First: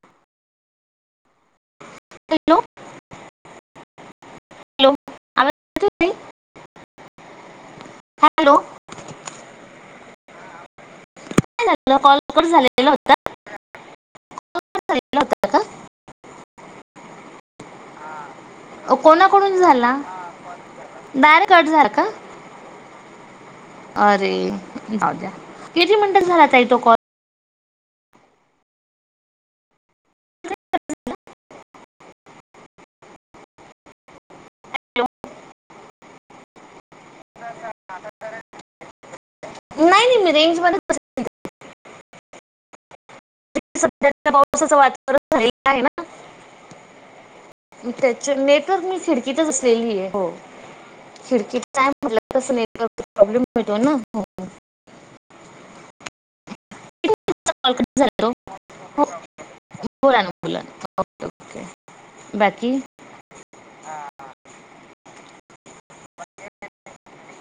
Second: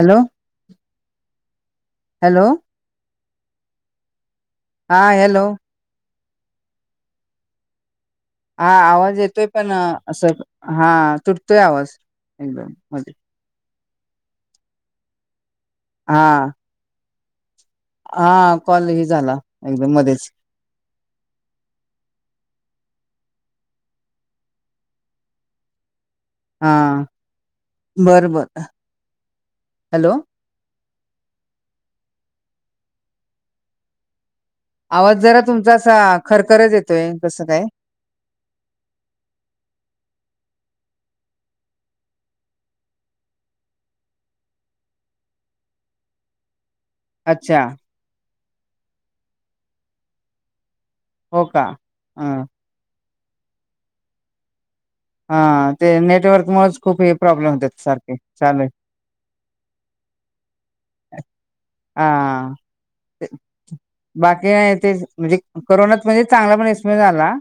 Hello hello hello हा hello आवाज येतोय ताई? हॅलो हा आवाज येतोय पण असं हा. तुटतोय काय आवाज एकदम मध्ये हो का हा हा कॉल ह झाला कोणाकडून एकदम झाला मध्येच डायरेक्ट कट झाला का? अरे जाऊ द्या किती मिनटं झाला ताई तो कॉल? बरं बरं हॅलो आवाज जरा तुमचा असा खरखरच येतोय कसं काय. नाही नाही मी रेंजमध्ये बसलीये. सध्याच्या पावसाचं वातावरण झालेलं आहे ना. अच्छा त्याच न तर मी खिडकीतच असलेली आहे हो. खिडकी का म्हटला ह तसेट प्रॉब्लेम होता ना हा ते नेटवर्क मुळे खूप किती हे मिनिटाचा प्रॉब्लेम कॉल होतात कट सारखे झाला तो चालेल. हो बोला ना पुढं हा बाकी ते. म्हणजे करोनात म्हणजे चांगला पमय झाला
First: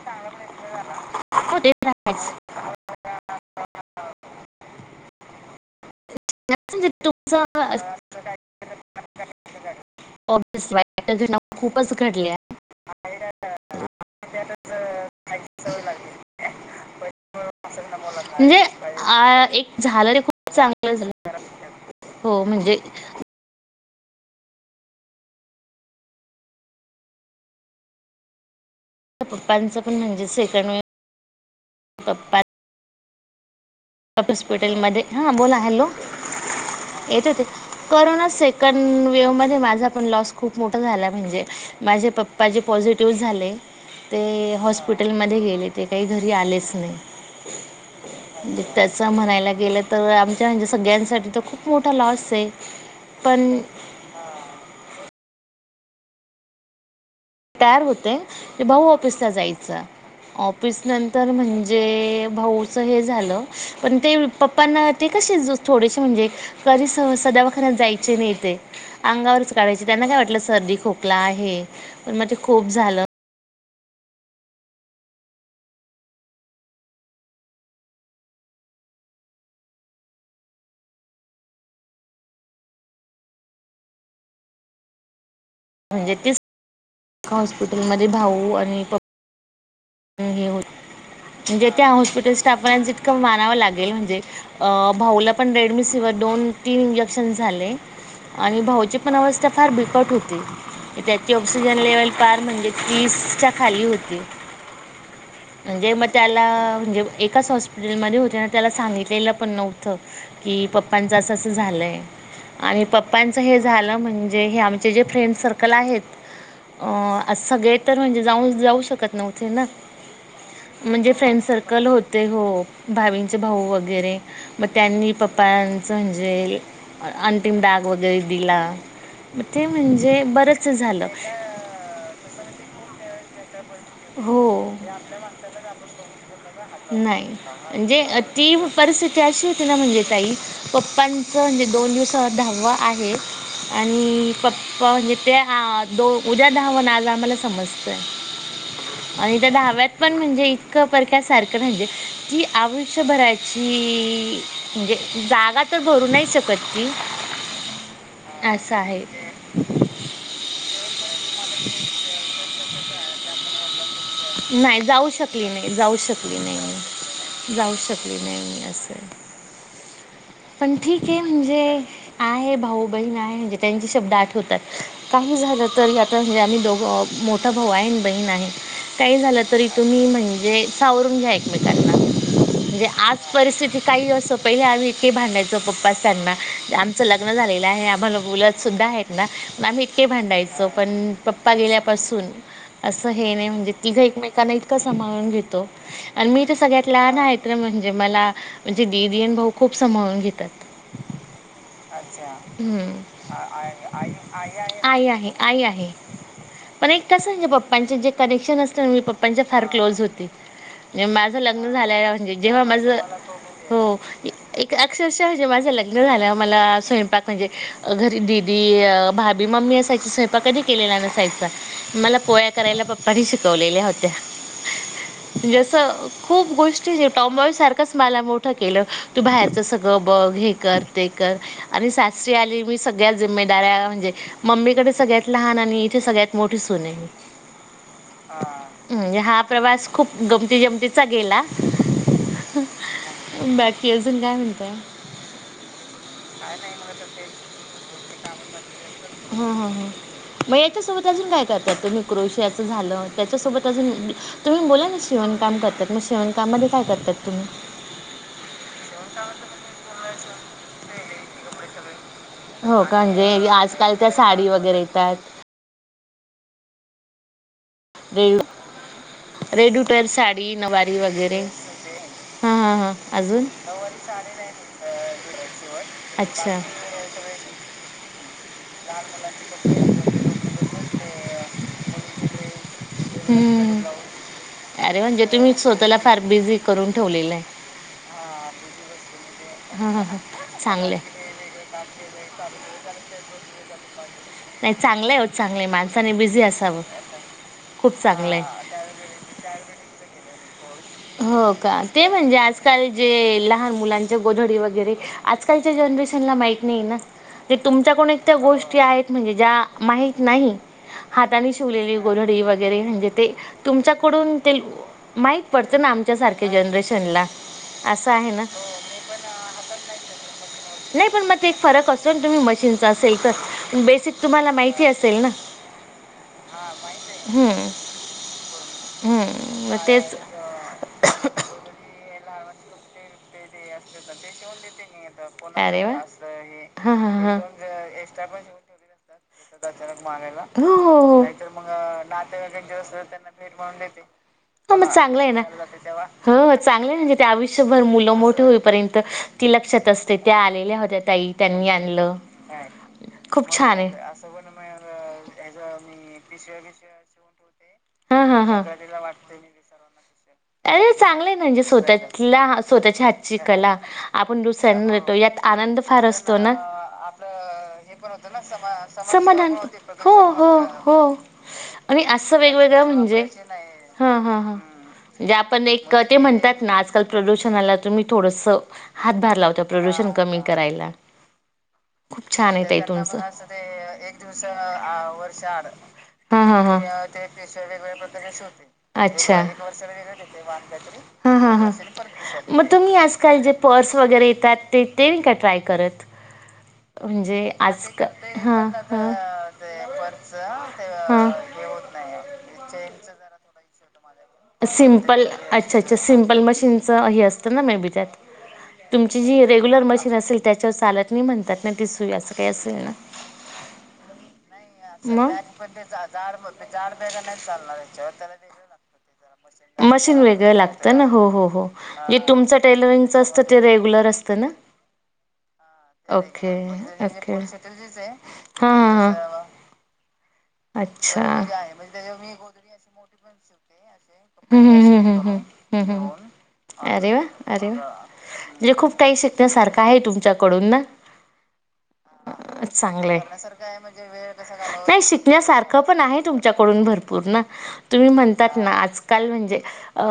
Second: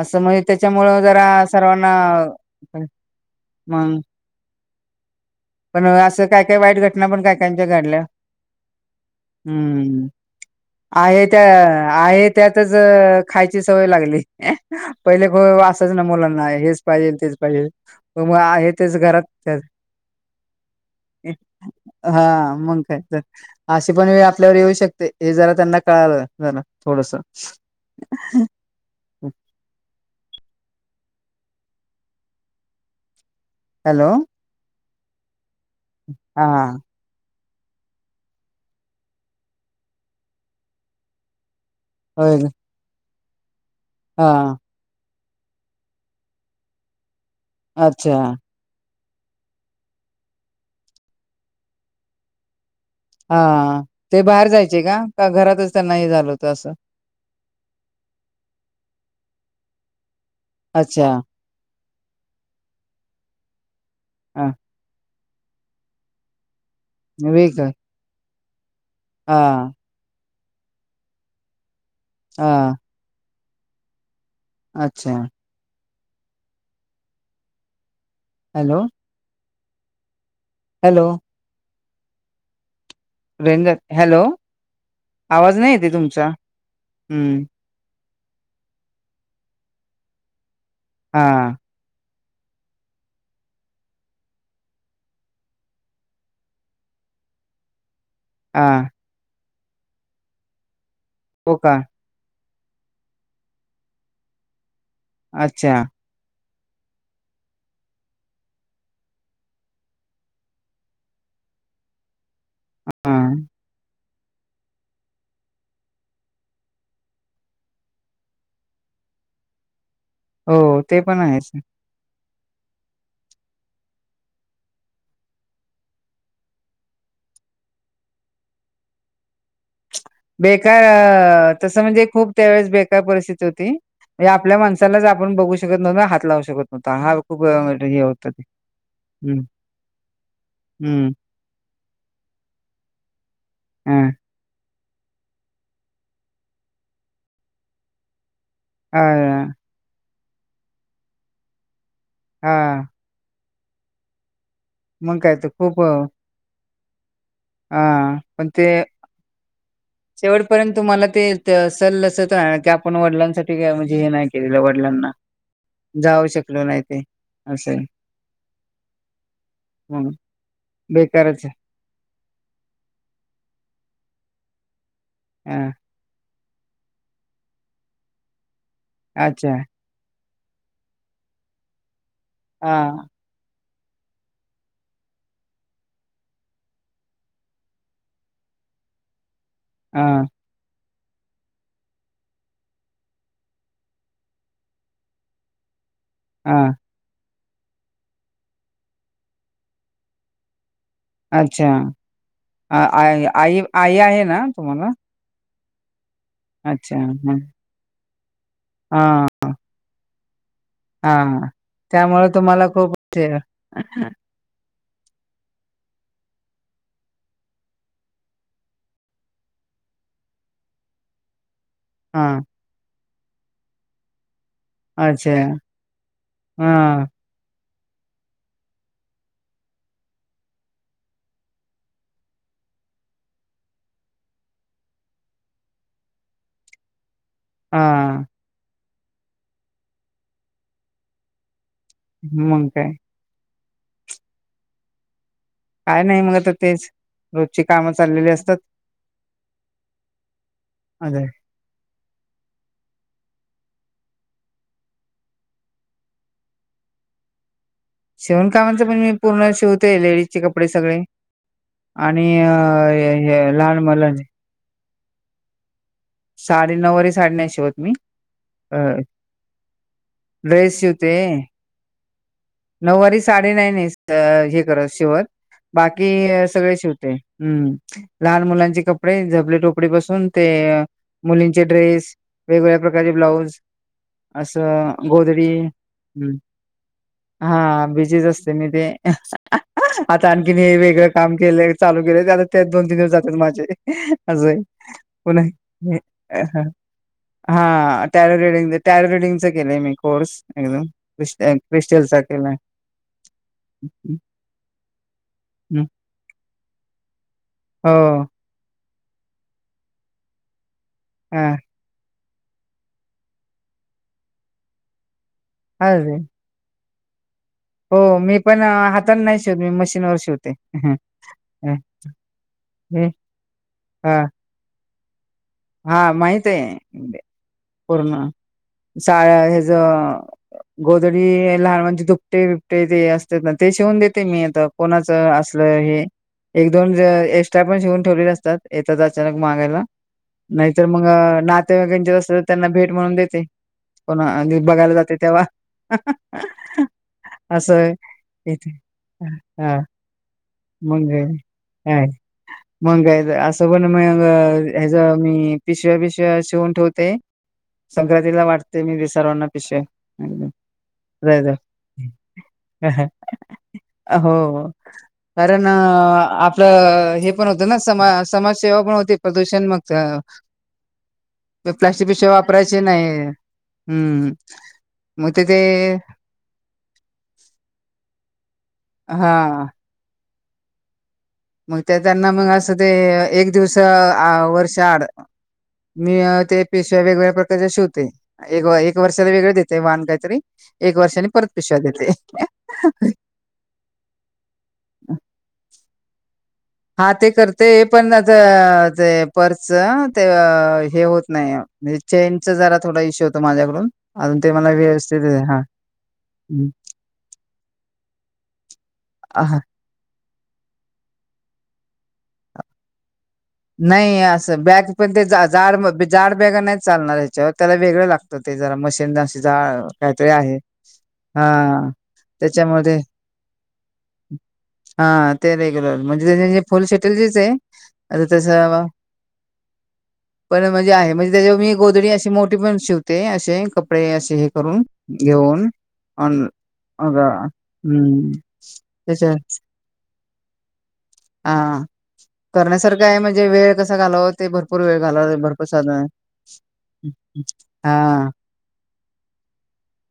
असं म्हणजे त्यामुळे जरा हो ते करोना राहायचं मंग पण असं. काय काय वाईट घटना पण काय कायच्या तुमचं घडल्या हम्म ऑब्विसली वाईट आहे घटना त्या खूपच आहे घडल्या. त्यातच खायची सवय लागली पहिले. असच न मुल नाही हेच पाहिजे तेच पाहिजे मग म्हणजे हे तेच घरात. आ एक झालं ते खूप चांगलं झालं. हा हो म्हणजे मंग कायच. अशी पण वेळ आपल्यावर येऊ शकते हे जरा त्यांना कळालं जरा थोडस पप्पांचं पण म्हणजे सेकण पप्पा हॅलो कपसपोटेलमध्येध्ये हा बोला हॅलो हा येत होते करना सेकं वेव मध्ये माझा पण लॉस खूप मोठा झाला म्हणजे माझे होय पप्पा जे पॉझिटिव्ह झाले ते हा हॉस्पिट हॉटेलमध्ये गेले ते काही घरी आलेच नाही अच्छा म्हणजे त्याचं म्हणायला गेलं तर आमच्या म्हणजे सगळ्यांसाठी तर खूप मोठा लॉस आहे हा पण ते बाहेर जायचे का घरातच त्यांना हे झालं होत असं तार होते भाऊ ऑफिसला जायच ऑफिस अच्छा. नंतर म्हणजे जे भाऊच हे झालं पण ते हा पप्पना ते कसे थोडेसे म्हणजे कधी सह वेग सदावखर जायचे नाही ते अंगावरच हा काढायचे त्यांना काय वाटलं सर्दी खोकला आहे पण मग ते खूप हा. झालं अच्छा हॅलो हॅलो वे हॅलो आवाज नाही येते तुमचा हम्म माे भाऊ आणि पप्पा हे हो हा म्हणजे त्या हॉस्पिटल टेस्ट आपण जितकं मानावं लागेल म्हणजे भाऊला पण रेडमी सि्हर दोन तीन इंजेक्शन झाले आणि हा भाऊची पण अवस्था फार बिकट होती त्याची हो का ऑक्सिजन लेवल फार म्हणजे तीसच्या खाली होती अच्छा म्हणजे मग त्याला एकाच हॉस्पटल हो त्याला सांगित पण नव्हत की पप्पां झा आणि हा पप्पांच हे झालं म्हणजे हे आमचे जे फ्रेंड सर्कल आहेत अ आज सगळे तर म्हणजे जाऊन जाऊ शकत न्हथे ना हो ते म्हणजे पण फ्रेंड आहेच सर्कल हो ते हो भावींचे भाऊ वगैरे मग त्यांनी पप्पांचं म्हणजे अंतिम डाग वगैरे दिला ते म्हणजे बरंच झालं बेकार तसं म्हणजे खूप त्यावेेळेस बेकार परिस्थिती होती म्हणजे आपल्या माणसालाच आपण बघू शकत नव्हत हात लावू शकत नव्हता हा खूप अ, हे म्हणजे होत ते ती परिस्थिती हम्म अशी होती ना म्हणजे तई हम्म पप्पांचं म्हणजे दोन दिवस दहावा आहे ह आणि प पणज ते दोन उद्या धहावण आज आम्हाला समजतय हा आणि त्या डाव्यात पण म्हणजे इतकं परक्या सारखं म्हणजे कि हा आयुष्य भरायच ही म्हणजे मग काय जागा तर खूप भरू अ, नाही शकत की हा म्ह ते शेवटपर्यंत त मला ते सल्स की आपण वडिलांसाठी ठीक आहे म्हणजे हे नाही केलेल्या जाऊ वडिलांना शकली नाही जाऊ शकली शकलो नाही ते मी असं जाऊ आहे शकली नाहीे ममी असं म्हणून पण ठीक आहे म्हणजे भाऊ बण आहे म्हणे त्यां शब् आठवतात काही हां झालंे आ. दोघ मोठा भाऊ आहे बहीण आहे काही झालं अच्छा तरी तुम्ही म्हण. सावरून घ्यामेकांना म्हणजे हां आज परिथि काही वर्स पहिले आम्ही इथे भांडायचो पप्पा सांना आमचं लग्न झालेलं आहे आम्हाला मुलत सुद्धा आम्ही इतके हां भांडायचो पण पप्पा गेल्यापासून असं हे नाही म्हणजे तिघं एकमेकांना इतकं सांभाळून घेतो आणि मी तर हां सगळ्यात लहान आहेत. म्हणजे मला म्हणजे डीन भाऊ खूप समवून घेतात. अच्छा. आ हम् आई आई आई आहे ना तुम्हाला? आई आहे. आ आहे. अच्छा हम्म. चे जे कनेक्शन असतं मी पप्पांच्या फार क्लोज होते. माझं हां. लग्न झालं त्यामुळे म्हणजे जेव्हा तुम्हाला माझ खूप ते हो. अक्षरशा जे माझं लग्न झालं मला स्वयंपाक म्हणजे घरी दिदी, भाभी, मम्मी मी असायचा स्वयंपा कधी केलेला नसायचा मला हां पोळ्या करायला पप्पानी शिकवलेल्या होत्या. अच्छा म्हणजे असं खूप गोष्टी हां जे टॉम बॉय सार मला मोठ केलं तू बाहेरच सगळं बघ हे कर ते कर आणि सासरी आली मी सगळ्यात जिम्मेदाऱ्या म्हणजे मम्मीकडे सगळ्यात लहान आणि इथे सगळ्यात मोठी सून आहे मी. हा. हा प्रवास खूप गमती जमतीचा गेला. मग काय बाकी अजून काय म्हणताय? काय नाही मग आता तेच रोजची कामं चाललेली असतात. हा हा हा मग याच्यासोबत अगं अजून काय करतात तुम्ही? क्रोशियाच झालं. त्याच्यासोबत अजून तुम्ही बोला ना शेवणकाम करतात मग शेवणकाम मध्ये काय करतात तुम्ही? शिवणकामाचं पण मी पूर्ण शिवते लेडीजचे कपडे सगळे. आणि हो अ हे हे लहान मुलांचे त्याात साडी नऊवारी साडी नाही शी शिवत मी रेड अ रेड्युटर साडी ड्रेस नवारी शिवते. वगैरे हां हां हां नऊवारी अजून साडे नाही नाही हे करत शेवट बाकी अच्छा सगळे शिवते. हम्म लहान मुलांचे कपडे झपले टोपडी पासून ते मुलींचे ड्रेस वेगवेगळ्या प्र कधी ब्लाऊज हम्म. अस अरे म्हणजे गोदडी तुम्ही स्वतःला फार बिझी करून ठेवलेलं हा बीजीच असते मी ते हा! आता आणखीन मी वेगळं काम केलं चालू केल आता ते दोन तीन दिवस जातात माझे असं ये. चांगले ओ चांगले मा खूप हा चांगलं टॅरो आहे रिडिंग टॅरो रिडिंगच केलेय मी कोर्स. एकदम क्रिस्ट हो का ते क्रिस्टलचा म्हणजे केलाय आजकाल जे लहान मुलांचे हम्म. गोधडी वगैरे आजकालच्या जे जनरेशन ला माहत नाही ना. ते हो, तुमच्या कोण त्या गोष्टी आहेत म्हणजे ज्या माहीत नाही हाताने हां. शिवलेली गोधडी वगैरे म्हणजे ते तुमच्याकडून ते माहित अरे! आमच्यासारख्या जनरेशन हो मी पण हाताने नाही शिवत मी मशीन वर शिवते. मशीन हं. असेल तर बेसिक तुम्हाला माहिती असेल ना? हा माहित आहे हं, पूर्ण हं. मग तेच गोदडी लहान म्हणजे दुपटे बिपटे ते असतात ना ते शिवून देते मी आता कोणाच असलं अरे वा हे. एक हा दोन हा हा एक्स्ट्रा पण शिवून ठेवले असतात येतच अचानक मागायला. हो नाहीतर हो मग हो नाते अस तर त्यांना भेट म्हणून देते कोणा बघायला जाते. चांगले ना तेव्हा. म्हणजे हो असं आयुष्यभर आहे मुलं मोठ इथे. होईपर्यंत हां, हां. लक्षात त्या आलेल्या होत्या मग काय तई त्यांनी काय? आणलं मग काय तर खूप असं छान पण आहे. मग ह्याच मी पिशव्या पिशव्या शिवून ठेवते. संक्रांतीला ठेवते. सगळं वाटते मी विसर्वांना पिशव्या अरे चांगले जायचं. नाजे स्वतःला स्वतःच्या हातची कला आपण हो दुसर कारण आपलं हे पण होतं ना समा समाजसेवा पण होती. समाधान दूषण मग हो हो हो आणि प्लास्टिक पेक्षा असं वापरायचे वेगवेगळं नाही म्हणजे हा हम्म हा हा मग म्हणजे ते ते आपण एक ते म्हणतात ना आजकाल प्रदूषणाला तुम्ही थोडस हा प्रदूषण कमी करायला. मग ते खूप त्यांना मग छान आहे असं ताई ते तुमचं. एक दिवस अ वर्षा आड मीअ ते पिशव्या वेगगळ्या प्रकारच्या शिवते एक वर्षाला अच्छा वेग देते वन काहीतरी एक वर्षांनी हा हा सर मग तुम्ही आज काल पर्स वैगरे येतात ते देईल का ट्राय करत हा ते म्हणजे करते आज पण ज हां जे हां. पर्सच ते अ हे होत नाहीअ म्हणजे चेनच जरा थोडा इश्यू होत माझ्याकडून अजून ते मला सिमपल व्यवस्थित हा अच्छा अच्छा सिमपल मशीनच हे असतं ना मे बी त्यात तुमची जी हा रेग्युलर मशीन असेल त्याच्यावर चालत नाही म्हणतात ना ती सुई असं काही असेल ना नाही असं बॅग पण ते जाड जाड बॅग नाही चालणार या्याच्यावर त्याला वेगळं लागतं ते ते जरा मशीन द मशीन वेगळ लागत ना हो हो हो हा जे तुमच त्याच्यामध्ये टेलरिंगच असतं ते रेग्युलर असतं ना हा हा ते रेग्युलर म्हणजेे ते रेग्युलर फुल शेटेलजीच पद्धतीने आहे अता तसवा पण पण म्हणजे आहे तसं भरलेली म्हणजे त्याच्या मी गोदडी अशी मोठी पण शिवते असे कपडे असे हे करून कपडे घेऊन स्टिच करून ओन अरे वा अरे वा म्हणजे खूप कााही त्याच्या शिकण्यासारखं आहे तुमच्याकडून ना हा करण्यासारखं चांगलंय आहे म्हणजे वेळ कसा घालावा ते भरपूर वेळ नाही घालावा भरपूर शिकण्यासारखं पण साधन आहे तुमच्याकडून भरपूर ना तुम्ही हा म्हणतात ना आजकाल म्ह म्हणजे अ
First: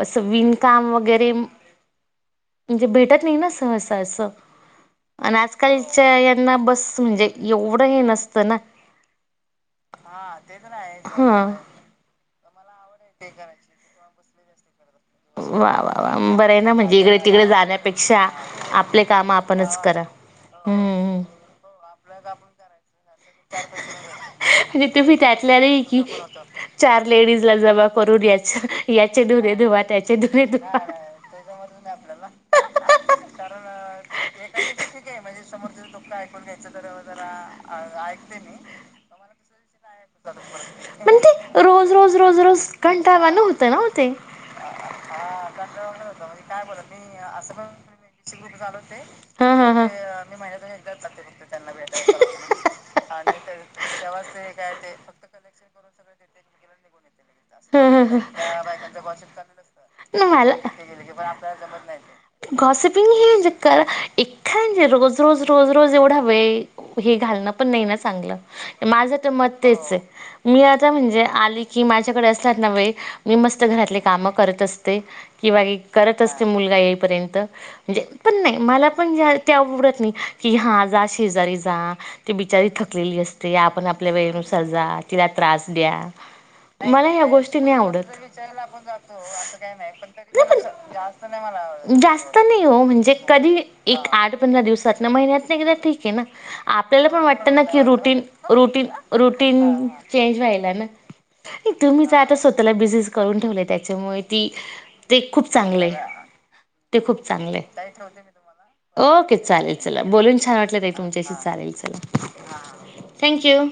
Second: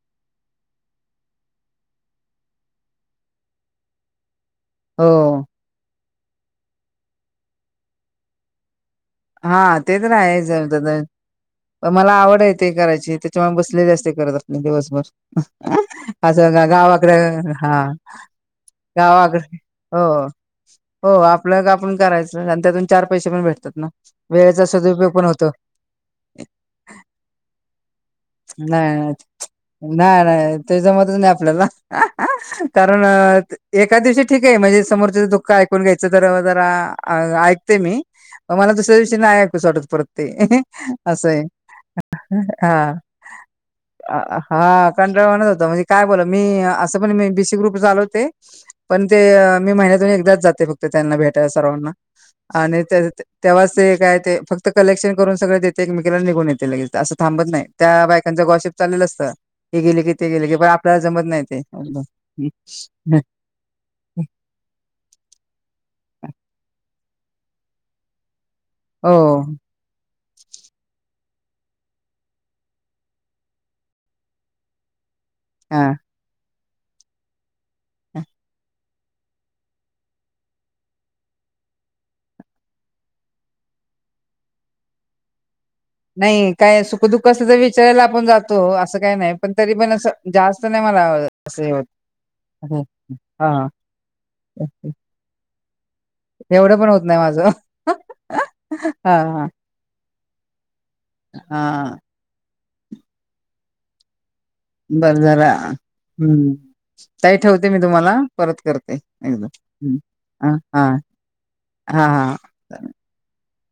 अस विणकाम वगैरे म म्हणजे भेटत नाही ना सहसा असं. अन् हो आजकालच्या यांना बस म्हणजे एवढं हे नसतं ना. हा ते तर राहाच [unintelligible] होतं हां पण मला आवड आहे. ते करायचे त्याच्यामुळे बसलेले असते करत आपले दिवसभर. वा वा वा हा बरं असं आहे ना म्हणजे गावाकडे इकडे तिकडे हा जाण्यापेक्षा आपले काम गावाकड आपणच करा हो हो हम्म आपलं काम आपण करायचं आणि त्यातून चार पैसे पण भेटतात ना. वेळेचा म्हणजे सदुपयोग तुम्ही पण होतो. त्यातल्या नाही की चार लेडीज ला जमा करुयाचं नाही याचे धुने धुवा नाही त्याचे नाही धुणे धुवा. [unintelligible] [inaudible] अँ कारण अ एका दिवशी ठिक आहे म्हणजे समोर जे दुःख ऐकून घायचं जरा जरा ऐकते मी मला दुश ते नाय ऐकुस वाटत परत ते असं आहे. वाटत परत. रोज रोज रोज रोज हा कंटाळवाणं होतं ना ओ ते. मग हा कंटाळवाणाच होतं म्हनजे काय बोलू मी अस पण मी बीसी ग्रुप चालवते पण ते मी महिन्यातुन एकदा ते फक्त त्यांना भेटाय सर्वांना आणि तेच ते तेव्हाच ते काय ते फक्त कलेक्शन करून सगळ देते एक मेकला निघून येतील लगेच असं थांबत नाही त्या लगेच. बायकांचा ग्वाशिप चालेल असतां हि गेली की ती गेली की मला पण आपल्याला जमत नाही ते. तर एखाद म्हणजे रोज रोज रोज रोज एवढा वेळ हे घालणं पण नाही ना चांगलं माझं तर हो मत तेचऐ मी आता म्हणजे आली की माझ्याकडे असला ना वेळ मी मस्त घरातले काम करत असते किंवा ए हा करत असते मुलगा येईपर्यंत म्हणजे पण नाही मला पण ज्या त्या आवडतं नाही कि हा जा शेजारी जा ती बिचारी थकलेली असते आपण आपल्या वेळेनुसार जा ती तिला त्रास द्या नाही काय मला या सुखदुःख असलं तर गोष्टी नाही विचारायला आपण आवडत जातो असं काही नाही पण तरी पण असं जास्त नाही मला असं हे होत जास्त नई ओ म्हणजे कधी हा एक आठ पंधरा दिवसांतना महि घरातल्या घरात ठिक आहे ना एवढं होत आपल्याला नाही पण वाटत माझं ना की रूटीन रूटीन हा हा रूटीन चेंजवायलाना हा तुम्हीच आता स्वतःला बिझीज करून ठेवले त्याच्यामुळे ती ते बरं झालं खूप चांगलाय हम्म ते खूप ताई ठेवते चांगलेत मी तुम्हाला परत करते ओके एकदा चालेल. चला बोलुन हा छान वाटलं हा ताई तुमच्याशी चालेल हा चला हा थँक्यू.